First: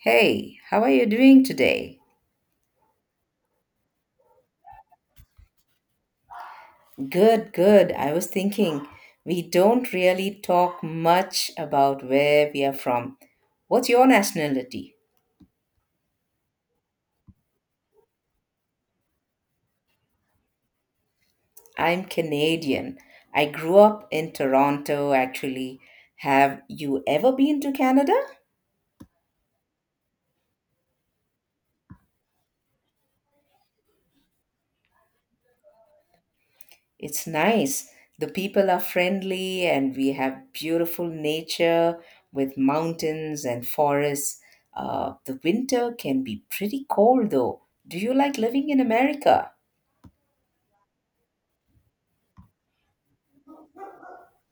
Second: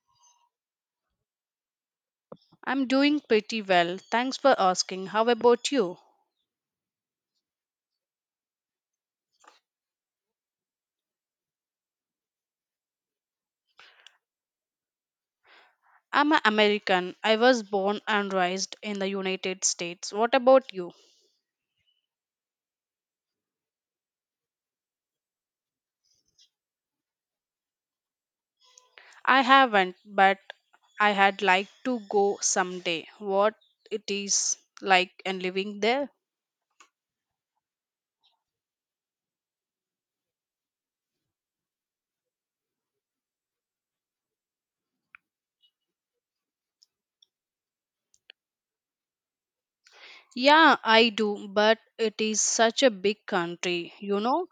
Hey, how are you doing today? I'm doing pretty well. Thanks for asking. How about you? Good, good. I was thinking we don't really talk much about where we are from. What's your nationality? I'm an American. I was born and raised in the United States. What about you? I'm Canadian. I grew up in Toronto, actually. Have you ever been to Canada? I haven't, but I had like to go someday. What it is like and living there? It's nice. The people are friendly, and we have beautiful nature with mountains and forests. The winter can be pretty cold, though. Do you like living in America? Yeah, I do, but it is such a big country, you know.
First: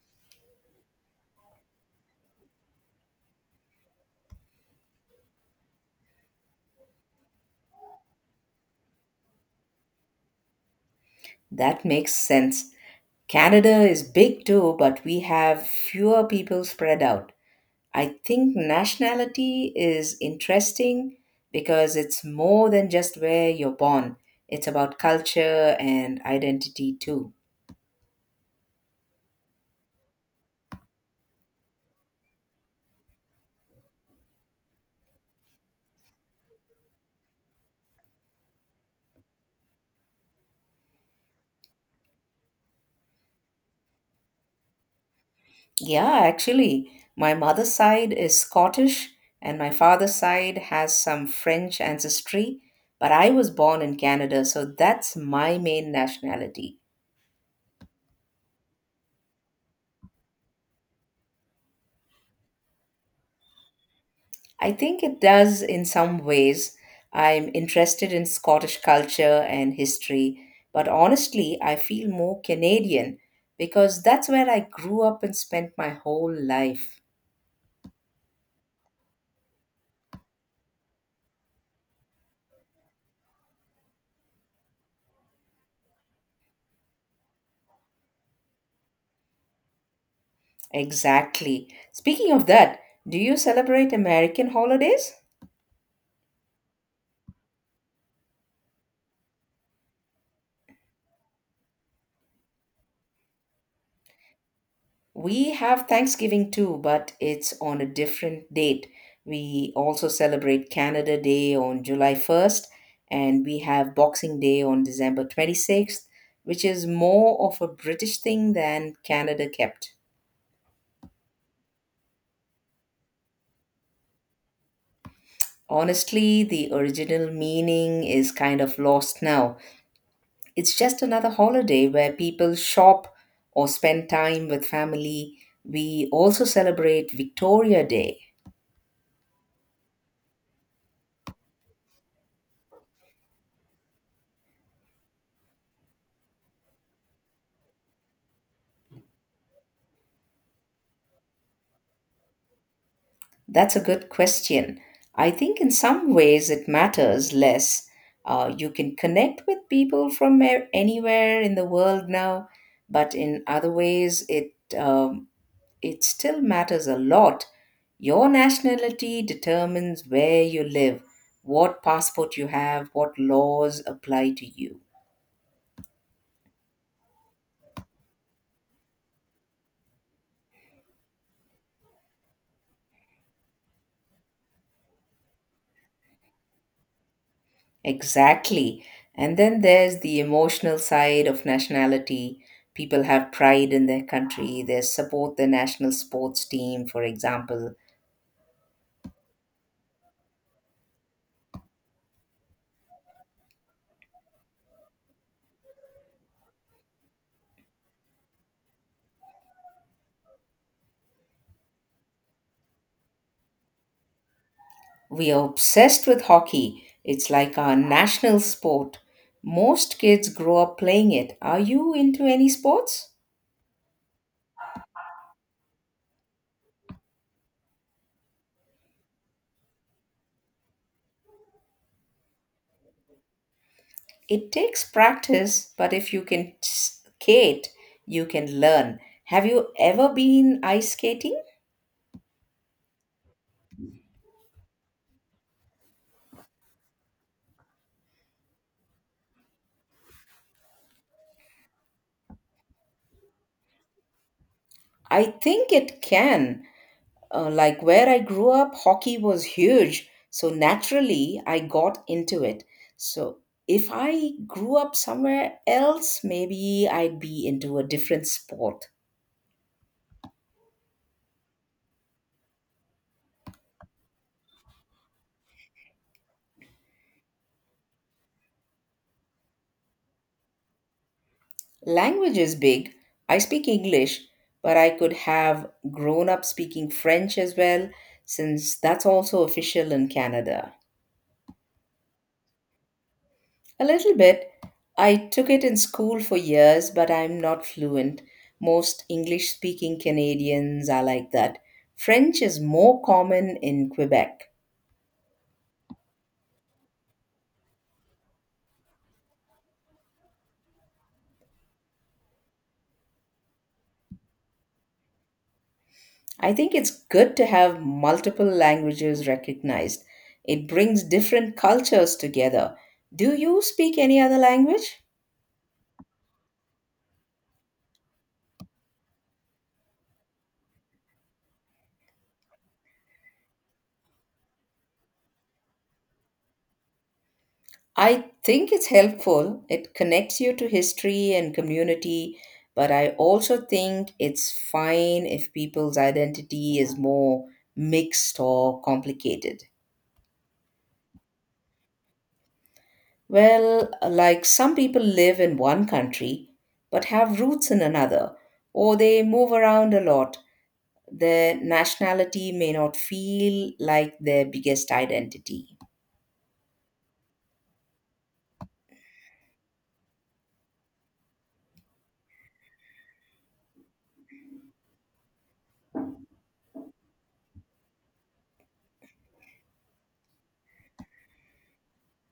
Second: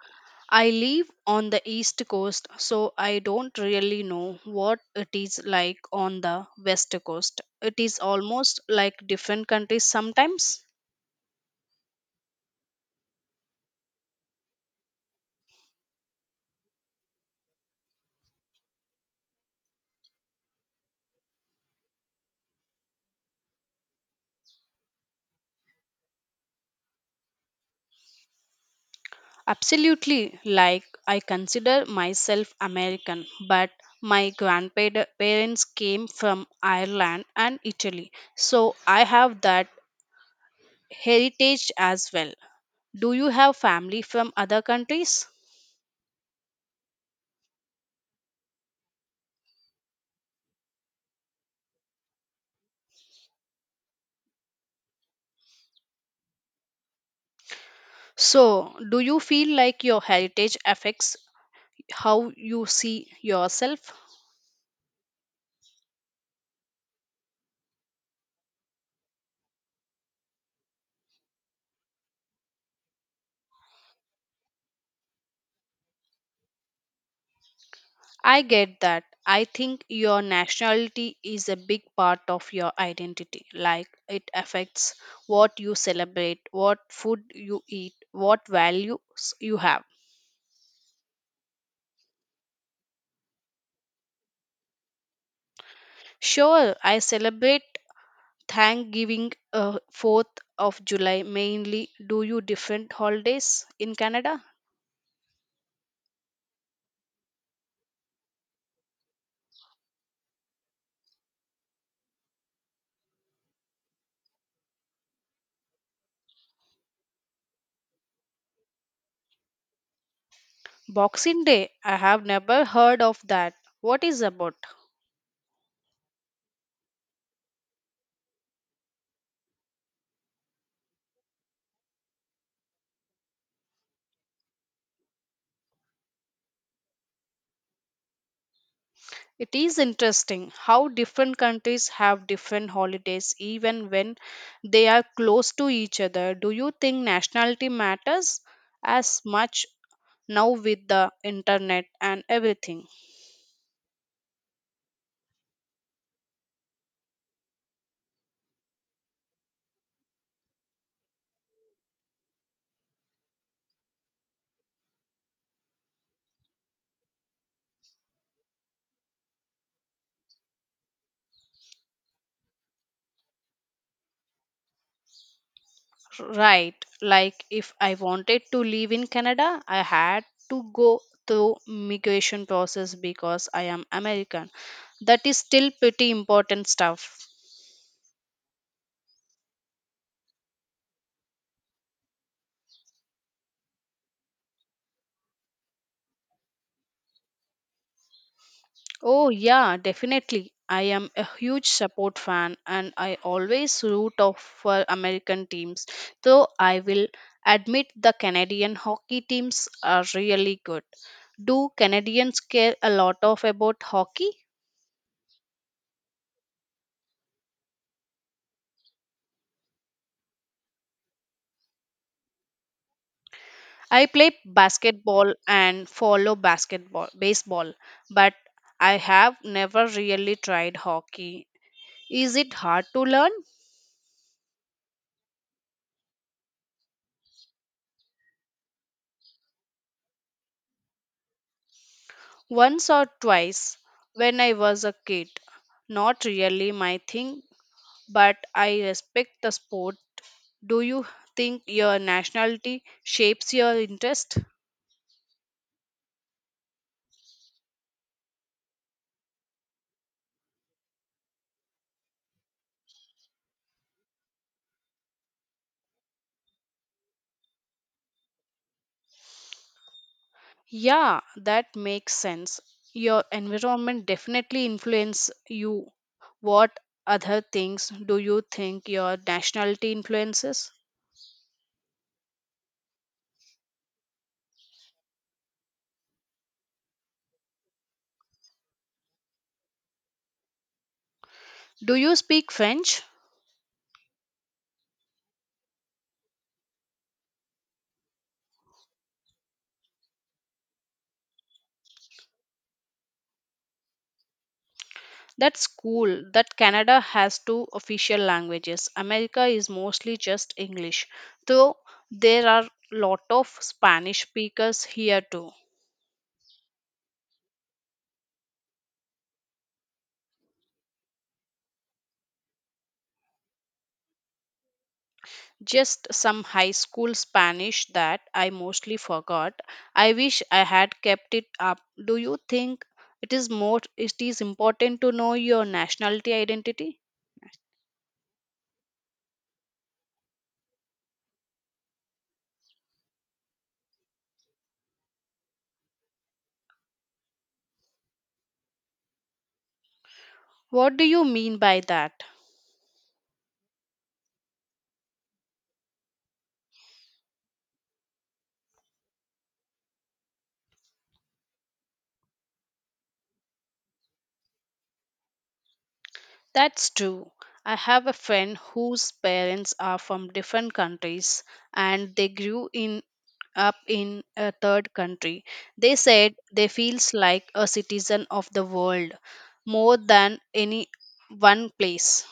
I live on the east coast, so I don't really know what it is like on the west coast. It is almost like different countries sometimes. That makes sense. Canada is big too, but we have fewer people spread out. I think nationality is interesting because it's more than just where you're born, it's about culture and identity too. Absolutely, like I consider myself American, but my grandparents came from Ireland and Italy, so I have that heritage as well. Do you have family from other countries? Yeah, actually, my mother's side is Scottish and my father's side has some French ancestry, but I was born in Canada, so that's my main nationality. So, do you feel like your heritage affects how you see yourself. I think it does in some ways. I'm interested in Scottish culture and history, but honestly, I feel more Canadian because that's where I grew up and spent my whole life. I get that. I think your nationality is a big part of your identity. Like it affects what you celebrate, what food you eat, what values you have. Exactly. Speaking of that, do you celebrate American holidays? Sure, I celebrate Thanksgiving, 4th of July mainly. Do you different holidays in Canada? We have Thanksgiving too, but it's on a different date. We also celebrate Canada Day on July 1st, and we have Boxing Day on December 26th, which is more of a British thing than Canada kept. Boxing Day, I have never heard of that. What is about? Honestly, the original meaning is kind of lost now. It's just another holiday where people shop or spend time with family. We also celebrate Victoria Day. It is interesting how different countries have different holidays even when they are close to each other. Do you think nationality matters as much now with the internet and everything? That's a good question. I think in some ways it matters less. You can connect with people from anywhere in the world now, but in other ways it still matters a lot. Your nationality determines where you live, what passport you have, what laws apply to you. Right, like if I wanted to live in Canada, I had to go through migration process because I am American. That is still pretty important stuff. Exactly. And then there's the emotional side of nationality. People have pride in their country, they support their national sports team, for example. Oh, yeah, definitely. I am a huge support fan and I always root out for American teams, though I will admit the Canadian hockey teams are really good. Do Canadians care a lot of about hockey? We are obsessed with hockey, it's like our national sport. Most kids grow up playing it. Are you into any sports? I play basketball and follow basketball baseball, but I have never really tried hockey. Is it hard to learn? It takes practice, but if you can skate, you can learn. Have you ever been ice skating? Once or twice when I was a kid. Not really my thing, but I respect the sport. Do you think your nationality shapes your interest? I think it can. Like where I grew up, hockey was huge. So naturally, I got into it. So if I grew up somewhere else, maybe I'd be into a different sport. Yeah, that makes sense. Your environment definitely influence you. What other things do you think your nationality influences? Language is big. I speak English, but I could have grown up speaking French as well, since that's also official in Canada. Do you speak French? A little bit. I took it in school for years, but I'm not fluent. Most English speaking Canadians are like that. French is more common in Quebec. That's cool that Canada has two official languages. America is mostly just English, though there are lot of Spanish speakers here too. I think it's good to have multiple languages recognized. It brings different cultures together. Do you speak any other language? Just some high school Spanish that I mostly forgot. I wish I had kept it up. Do you think it is more it is important to know your nationality identity? I think it's helpful. It connects you to history and community, but I also think it's fine if people's identity is more mixed or complicated. What do you mean by that? Well, like some people live in one country but have roots in another, or they move around a lot. Their nationality may not feel like their biggest identity. That's true. I have a friend whose parents are from different countries and they grew in up in a third country. They said they feels like a citizen of the world more than any one place.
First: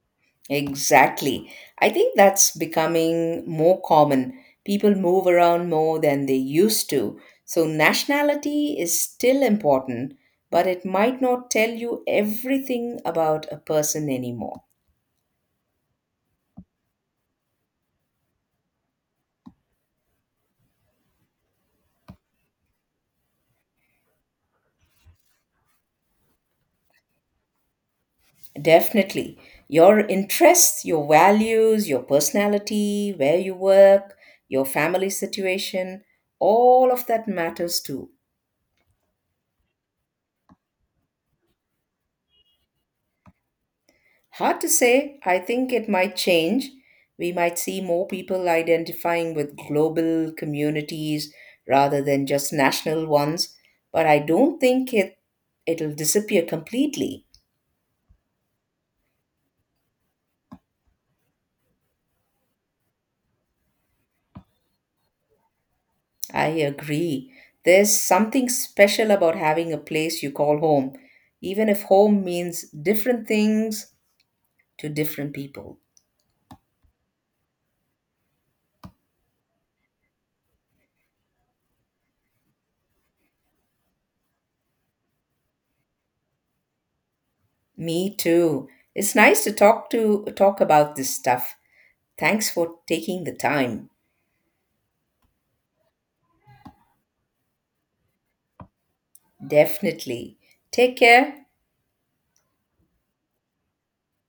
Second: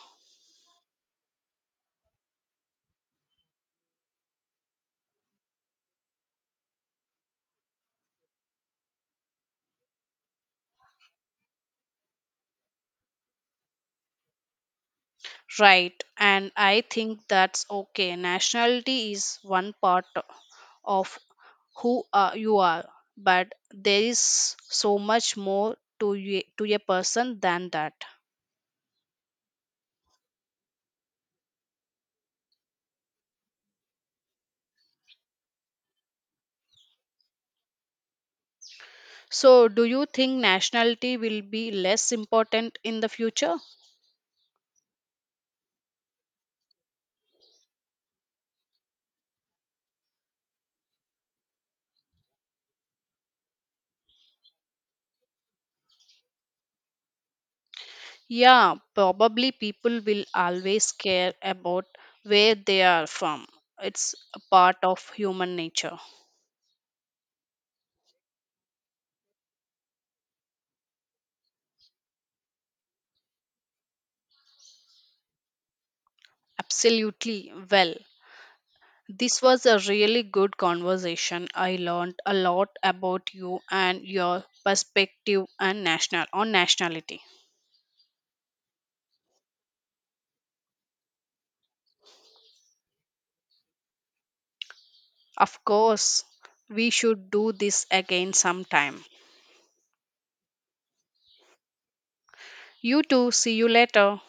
Exactly. I think that's becoming more common. People move around more than they used to. So, nationality is still important, but it might not tell you everything about a person anymore. Right, and I think that's okay. Nationality is one part of who are, you are, but there is so much more to you, to a person than that. Definitely. Your interests, your values, your personality, where you work, your family situation, all of that matters too. So, do you think nationality will be less important in the future? Hard to say. I think it might change. We might see more people identifying with global communities rather than just national ones, but I don't think it'll disappear completely. Yeah, probably people will always care about where they are from. It's a part of human nature. I agree. There's something special about having a place you call home, even if home means different things to different people. Absolutely. Well, this was a really good conversation. I learned a lot about you and your perspective and national on nationality. Me too. It's nice to talk about this stuff. Thanks for taking the time. Of course, we should do this again sometime. Definitely. Take care. You too. See you later.